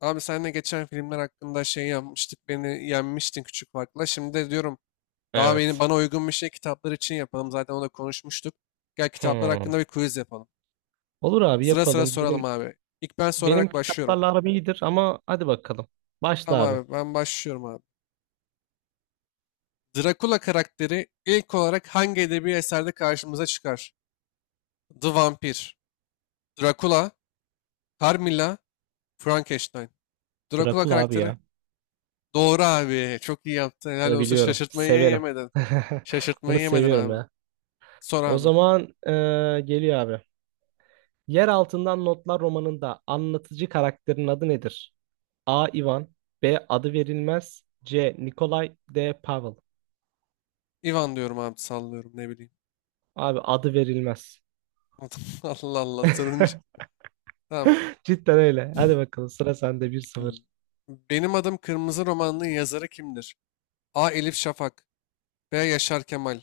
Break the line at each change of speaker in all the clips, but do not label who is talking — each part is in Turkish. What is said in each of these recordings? Abi seninle geçen filmler hakkında şey yapmıştık. Beni yenmiştin küçük farkla. Şimdi de diyorum daha beni
Evet.
bana uygun bir şey kitaplar için yapalım. Zaten onu da konuşmuştuk. Gel kitaplar hakkında
Hmm.
bir quiz yapalım.
Olur abi,
Sıra sıra
yapalım.
soralım
Benim
abi. İlk ben
benim
sorarak başlıyorum.
kitaplarla aram iyidir ama hadi bakalım. Başla
Tamam
abi.
abi ben başlıyorum abi. Dracula karakteri ilk olarak hangi edebi eserde karşımıza çıkar? The Vampir, Dracula, Carmilla, Frankenstein. Dracula
Drakula abi
karakteri.
ya.
Doğru abi. Çok iyi yaptın. Helal
Bunu
olsun.
biliyorum. Severim. Bunu
Şaşırtmayı yemeden
seviyorum
abi.
ya.
Sor
O
abi.
zaman geliyor abi. Yer Altından Notlar romanında anlatıcı karakterin adı nedir? A. Ivan B. Adı verilmez C. Nikolay D. Pavel.
Ivan diyorum abi, sallıyorum, ne bileyim.
Abi, adı verilmez.
Allah Allah sorunca. Tamam.
Cidden öyle. Hadi bakalım, sıra sende. 1-0.
Benim Adım Kırmızı romanının yazarı kimdir? A. Elif Şafak. B. Yaşar Kemal.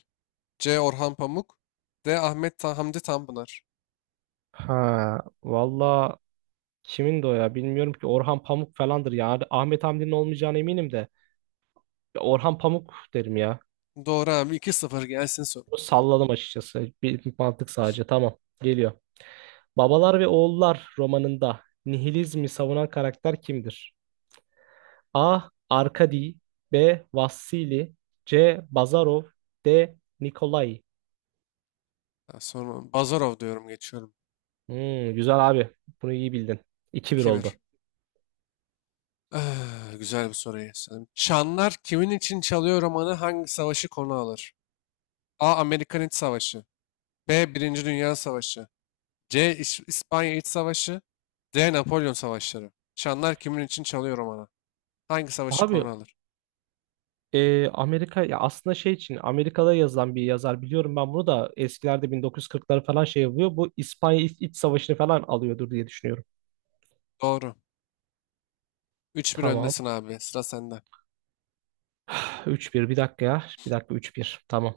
C. Orhan Pamuk. D. Ahmet Ta Hamdi Tanpınar.
Ha, valla, kimin de o ya, bilmiyorum ki. Orhan Pamuk falandır ya. Ahmet Hamdi'nin olmayacağına eminim de. Ya, Orhan Pamuk derim ya.
Doğru abi, 2-0 gelsin soru.
Salladım açıkçası. Bir mantık sadece, tamam, geliyor. Babalar ve Oğullar romanında nihilizmi savunan karakter kimdir? A. Arkadi B. Vassili C. Bazarov D. Nikolai.
Ha, sonra Bazarov diyorum, geçiyorum.
Hmm, güzel abi. Bunu iyi bildin. 2-1
2-1.
oldu.
Ah, güzel bir soruyu sanırım. Çanlar kimin için çalıyor romanı hangi savaşı konu alır? A. Amerikan İç Savaşı. B. Birinci Dünya Savaşı. C. İspanya İç Savaşı. D. Napolyon Savaşları. Şanlar kimin için çalıyor romanı hangi savaşı
Abi,
konu alır?
Amerika ya, aslında şey için Amerika'da yazılan bir yazar biliyorum, ben bunu da eskilerde 1940'ları falan şey yapıyor. Bu İspanya İç Savaşı'nı falan alıyordur diye düşünüyorum.
Doğru. 3-1
Tamam.
öndesin abi. Sıra sende.
3-1. Bir dakika ya. Bir dakika, 3-1. Tamam.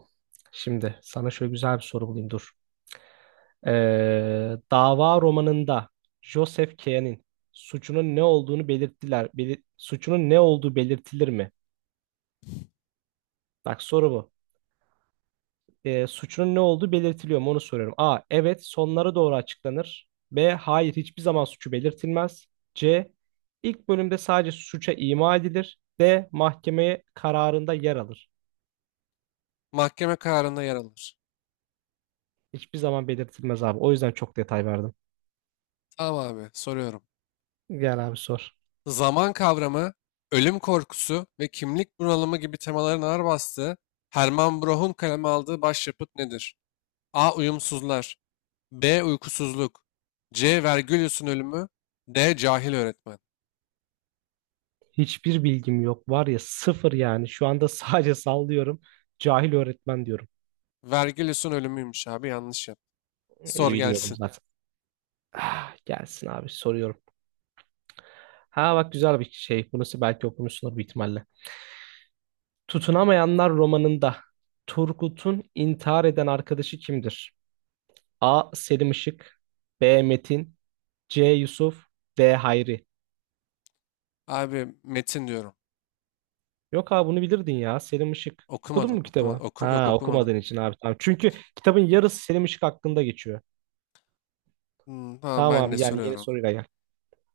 Şimdi sana şöyle güzel bir soru bulayım, dur. Dava romanında Joseph K'nin suçunun ne olduğunu belirttiler. Suçunun ne olduğu belirtilir mi? Bak, soru bu. Suçunun ne olduğu belirtiliyor mu, onu soruyorum. A. Evet, sonlara doğru açıklanır. B. Hayır, hiçbir zaman suçu belirtilmez. C. İlk bölümde sadece suça ima edilir. D. Mahkemeye kararında yer alır.
Mahkeme kararında yer alır.
Hiçbir zaman belirtilmez abi. O yüzden çok detay verdim.
Tamam abi, soruyorum.
Gel abi, sor.
Zaman kavramı, ölüm korkusu ve kimlik bunalımı gibi temaların ağır bastığı, Hermann Broch'un kaleme aldığı başyapıt nedir? A. Uyumsuzlar. B. Uykusuzluk. C. Vergilius'un ölümü. D. Cahil öğretmen.
Hiçbir bilgim yok. Var ya, sıfır yani. Şu anda sadece sallıyorum. Cahil öğretmen diyorum.
Vergilius'un ölümüymüş abi. Yanlış yap. Sor
İyi bilmiyordum
gelsin.
zaten. Ah, gelsin abi, soruyorum. Ha bak, güzel bir şey. Bunu belki okumuşsunuz bir ihtimalle. Tutunamayanlar romanında Turgut'un intihar eden arkadaşı kimdir? A. Selim Işık B. Metin C. Yusuf D. Hayri.
Abi, metin diyorum.
Yok abi, bunu bilirdin ya, Selim Işık. Okudun
Okumadım,
mu kitabı?
okumadım. Oku, yok
Ha,
okumadım.
okumadığın için abi, tamam. Çünkü kitabın yarısı Selim Işık hakkında geçiyor.
Hmm. Tamam,
Tamam
ben de
abi, yani yeni
soruyorum.
soruyla gel.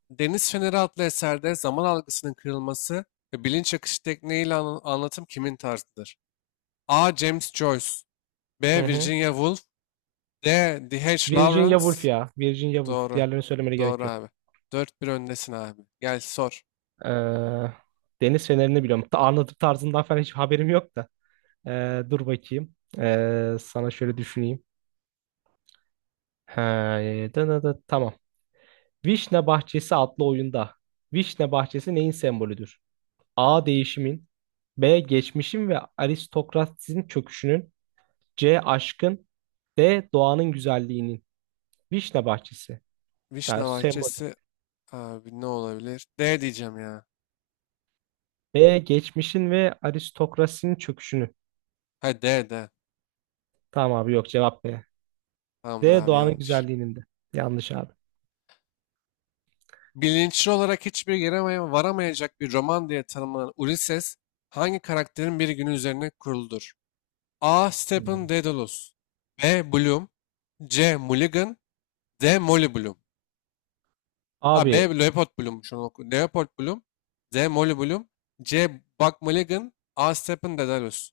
Deniz Feneri adlı eserde zaman algısının kırılması ve bilinç akışı tekniğiyle anlatım kimin tarzıdır? A. James Joyce.
Hı
B.
hı.
Virginia Woolf. D. D H
Virginia
Lawrence.
Woolf ya. Virginia Woolf.
Doğru.
Diğerlerini söylemene
Doğru
gerek yok.
abi. 4-1 öndesin abi. Gel sor.
Ee, Deniz Feneri'ni biliyorum. Anlatım tarzından falan hiç haberim yok da. Dur bakayım. Sana şöyle düşüneyim. He, tamam. Vişne bahçesi adlı oyunda. Vişne bahçesi neyin sembolüdür? A. Değişimin. B. Geçmişin ve aristokrasinin çöküşünün. C. Aşkın. D. Doğanın güzelliğinin. Vişne bahçesi.
Vişne
Yani sembolü.
Bahçesi abi, ne olabilir? D diyeceğim ya.
B. Geçmişin ve aristokrasinin çöküşünün.
Ha, D, D.
Tamam abi, yok, cevap B.
Tamamdır
D.
abi,
Doğanın
yanlış.
güzelliğinin de. Yanlış abi.
Bilinçli olarak hiçbir yere varamayacak bir roman diye tanımlanan Ulysses hangi karakterin bir günü üzerine kuruludur? A. Stephen
Hmm.
Dedalus. B. Bloom. C. Mulligan. D. Molly Bloom. A. B.
Abi
Leopold Bloom, şunu oku. Leopold Bloom. D. Molly Bloom. C. Buck Mulligan. A. Stephen Dedalus.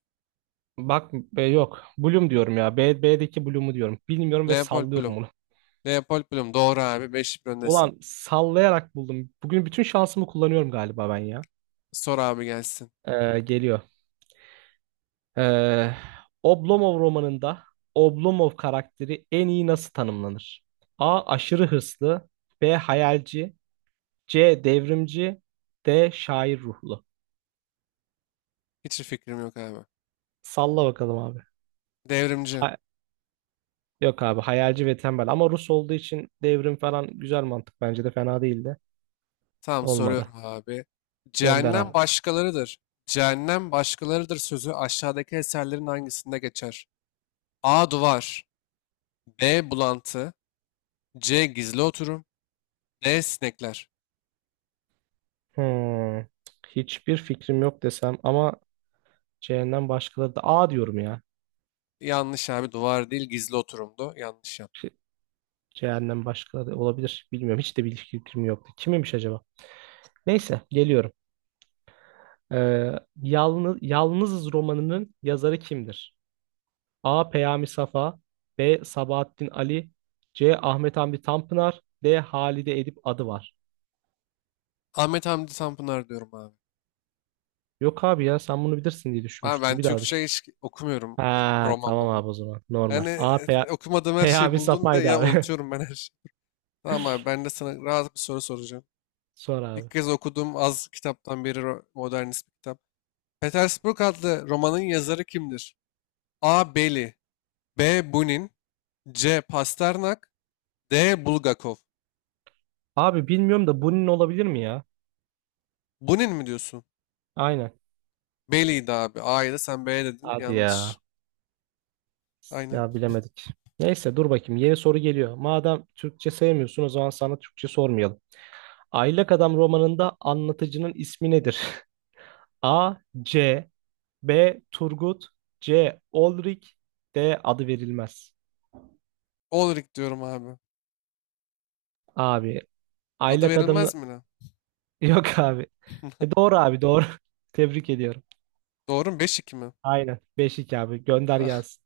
bak, Yok. Bloom diyorum ya. B, B'deki Bloom'u diyorum. Bilmiyorum ve
Leopold
sallıyorum.
Bloom. Leopold Bloom doğru abi, 5 öndesin.
Ulan, sallayarak buldum. Bugün bütün şansımı kullanıyorum galiba ben ya.
Sor abi, gelsin.
Geliyor. Ee, Oblomov romanında Oblomov karakteri en iyi nasıl tanımlanır? A. Aşırı hırslı. B. Hayalci. C. Devrimci. D. Şair ruhlu.
Hiç fikrim yok abi.
Salla bakalım abi.
Devrimci.
Ha- Yok abi, hayalci ve tembel, ama Rus olduğu için devrim falan güzel mantık, bence de fena değildi.
Tamam, soruyorum
Olmadı.
abi.
Gönder
Cehennem
abi.
başkalarıdır. Cehennem başkalarıdır sözü aşağıdaki eserlerin hangisinde geçer? A. Duvar. B. Bulantı. C. Gizli oturum. D. Sinekler.
Hmm. Hiçbir fikrim yok desem ama C'den başkaları da, A diyorum ya.
Yanlış abi. Duvar değil, gizli oturumdu. Yanlış yaptım.
Şey, C'den başkaları da olabilir. Bilmiyorum. Hiç de bir fikrim yoktu. Kimmiş acaba? Neyse, geliyorum. Ee, Yalnız, Yalnızız romanının yazarı kimdir? A. Peyami Safa B. Sabahattin Ali C. Ahmet Hamdi Tanpınar D. Halide Edip adı var.
Ahmet Hamdi Tanpınar diyorum abi.
Yok abi ya, sen bunu bilirsin diye
Abi, ben
düşünmüştüm. Bir daha
Türkçe
düşün.
hiç okumuyorum.
Ha,
Roman
tamam
roman.
abi o zaman. Normal.
Yani,
A.
okumadığım her şeyi
Peyami
buldum. Bir de
Safa'ydı
ya,
abi.
unutuyorum ben her şeyi. Tamam abi, ben de sana rahat bir soru soracağım.
Sor abi.
İlk kez okuduğum az kitaptan biri, modernist bir kitap. Petersburg adlı romanın yazarı kimdir? A. Beli. B. Bunin. C. Pasternak. D. Bulgakov.
Abi bilmiyorum da, bunun olabilir mi ya?
Bunin mi diyorsun?
Aynen.
Beli'ydi abi. A'yı da sen B'ye dedin.
Hadi ya.
Yanlış. Aynen.
Ya bilemedik. Neyse, dur bakayım. Yeni soru geliyor. Madem Türkçe sevmiyorsun, o zaman sana Türkçe sormayalım. Aylak Adam romanında anlatıcının ismi nedir? A. C. B. Turgut. C. Olrik. D. Adı verilmez.
Ulrich diyorum abi.
Abi.
Adı
Aylak Adam'ın...
verilmez mi lan?
Yok abi. E, doğru abi, doğru. Tebrik ediyorum.
Doğru mu? 5-2 mi?
Aynen. 5-2 abi. Gönder
Ah.
gelsin.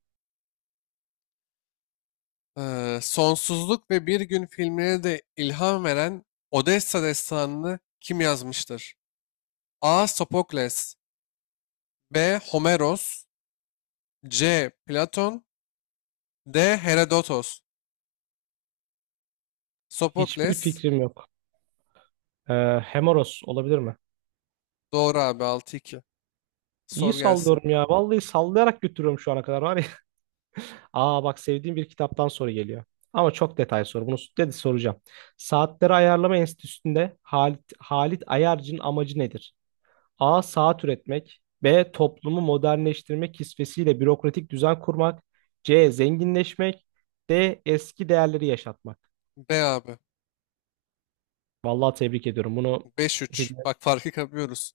Sonsuzluk ve Bir Gün filmine de ilham veren Odessa destanını kim yazmıştır? A. Sopokles. B. Homeros. C. Platon. D. Herodotos.
Hiçbir
Sopokles.
fikrim yok. Hemoros olabilir mi?
Doğru abi, 6-2.
İyi
Sor gelsin.
sallıyorum ya. Vallahi sallayarak götürüyorum şu ana kadar var. Aa bak, sevdiğim bir kitaptan soru geliyor. Ama çok detay soru. Bunu dedi soracağım. Saatleri Ayarlama Enstitüsü'nde Halit Ayarcı'nın amacı nedir? A. Saat üretmek. B. Toplumu modernleştirmek kisvesiyle bürokratik düzen kurmak. C. Zenginleşmek. D. Eski değerleri yaşatmak.
B abi.
Vallahi tebrik ediyorum. Bunu
5-3.
bilmek,
Bak, farkı kapıyoruz.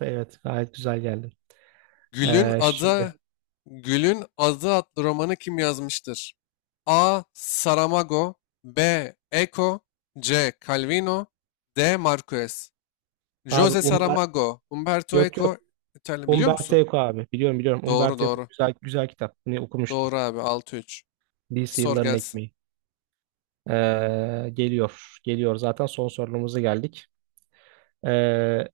evet, gayet güzel geldi.
Gül'ün
Şimdi
adı. Gül'ün adı adlı romanı kim yazmıştır? A. Saramago. B. Eco. C. Calvino. D. Marquez.
abi,
Jose Saramago. Umberto
Yok yok,
Eco. İtalya biliyor
Umberto
musun?
Eco abi, biliyorum biliyorum.
Doğru,
Umberto Eco,
doğru.
güzel güzel kitap. Bunu okumuştum.
Doğru abi, 6-3.
Lise
Sor
yılların
gelsin.
ekmeği. Geliyor. Geliyor zaten, son sorumuza geldik. Ee,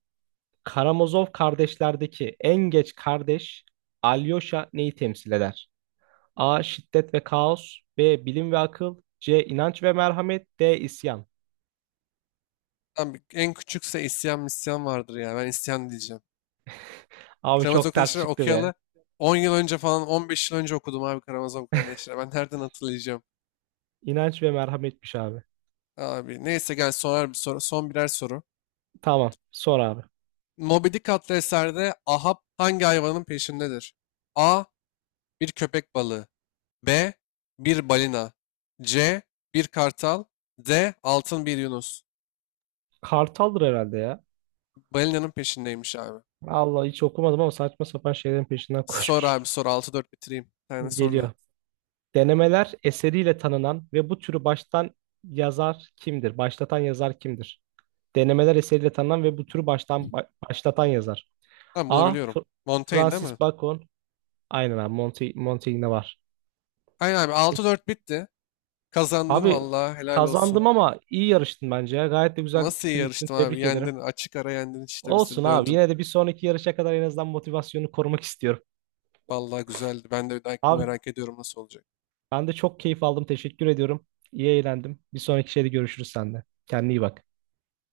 Karamazov kardeşlerdeki en geç kardeş Alyosha neyi temsil eder? A. Şiddet ve kaos. B. Bilim ve akıl. C. İnanç ve merhamet. D. İsyan.
Lan, en küçükse isyan misyan vardır ya. Ben isyan diyeceğim.
Abi
Karamazov
çok ters
kardeşleri
çıktı be.
okuyalı 10 yıl önce falan, 15 yıl önce okudum abi Karamazov kardeşleri. Ben nereden hatırlayacağım?
İnanç ve merhametmiş abi.
Abi neyse, gel sorar bir soru. Son birer soru.
Tamam. Sor abi.
Moby Dick adlı eserde Ahab hangi hayvanın peşindedir? A. Bir köpek balığı. B. Bir balina. C. Bir kartal. D. Altın bir yunus.
Kartaldır herhalde ya.
Balinanın peşindeymiş abi.
Allah, hiç okumadım ama saçma sapan şeylerin peşinden
Sor
koşmuş.
abi, sor. 6-4 bitireyim. Bir tane sor
Geliyor.
da.
Denemeler eseriyle tanınan ve bu türü baştan yazar kimdir? Başlatan yazar kimdir? Denemeler eseriyle tanınan ve bu türü baştan başlatan yazar.
Tamam, bunu
A.
biliyorum. Montaigne değil mi?
Francis Bacon. Aynen abi. Monty var.
Aynen abi, 6-4 bitti. Kazandın
Abi
vallahi, helal olsun.
kazandım ama iyi yarıştın bence ya. Gayet de güzel bir
Nasıl iyi
fikir yürüttün.
yarıştım abi?
Tebrik ederim.
Yendin. Açık ara yendin işte, bizi
Olsun abi.
dövdün.
Yine de bir sonraki yarışa kadar en azından motivasyonu korumak istiyorum.
Vallahi güzeldi. Ben de bir dahakini
Abi
merak ediyorum, nasıl olacak.
ben de çok keyif aldım. Teşekkür ediyorum. İyi eğlendim. Bir sonraki şeyde görüşürüz sende. Kendine iyi bak.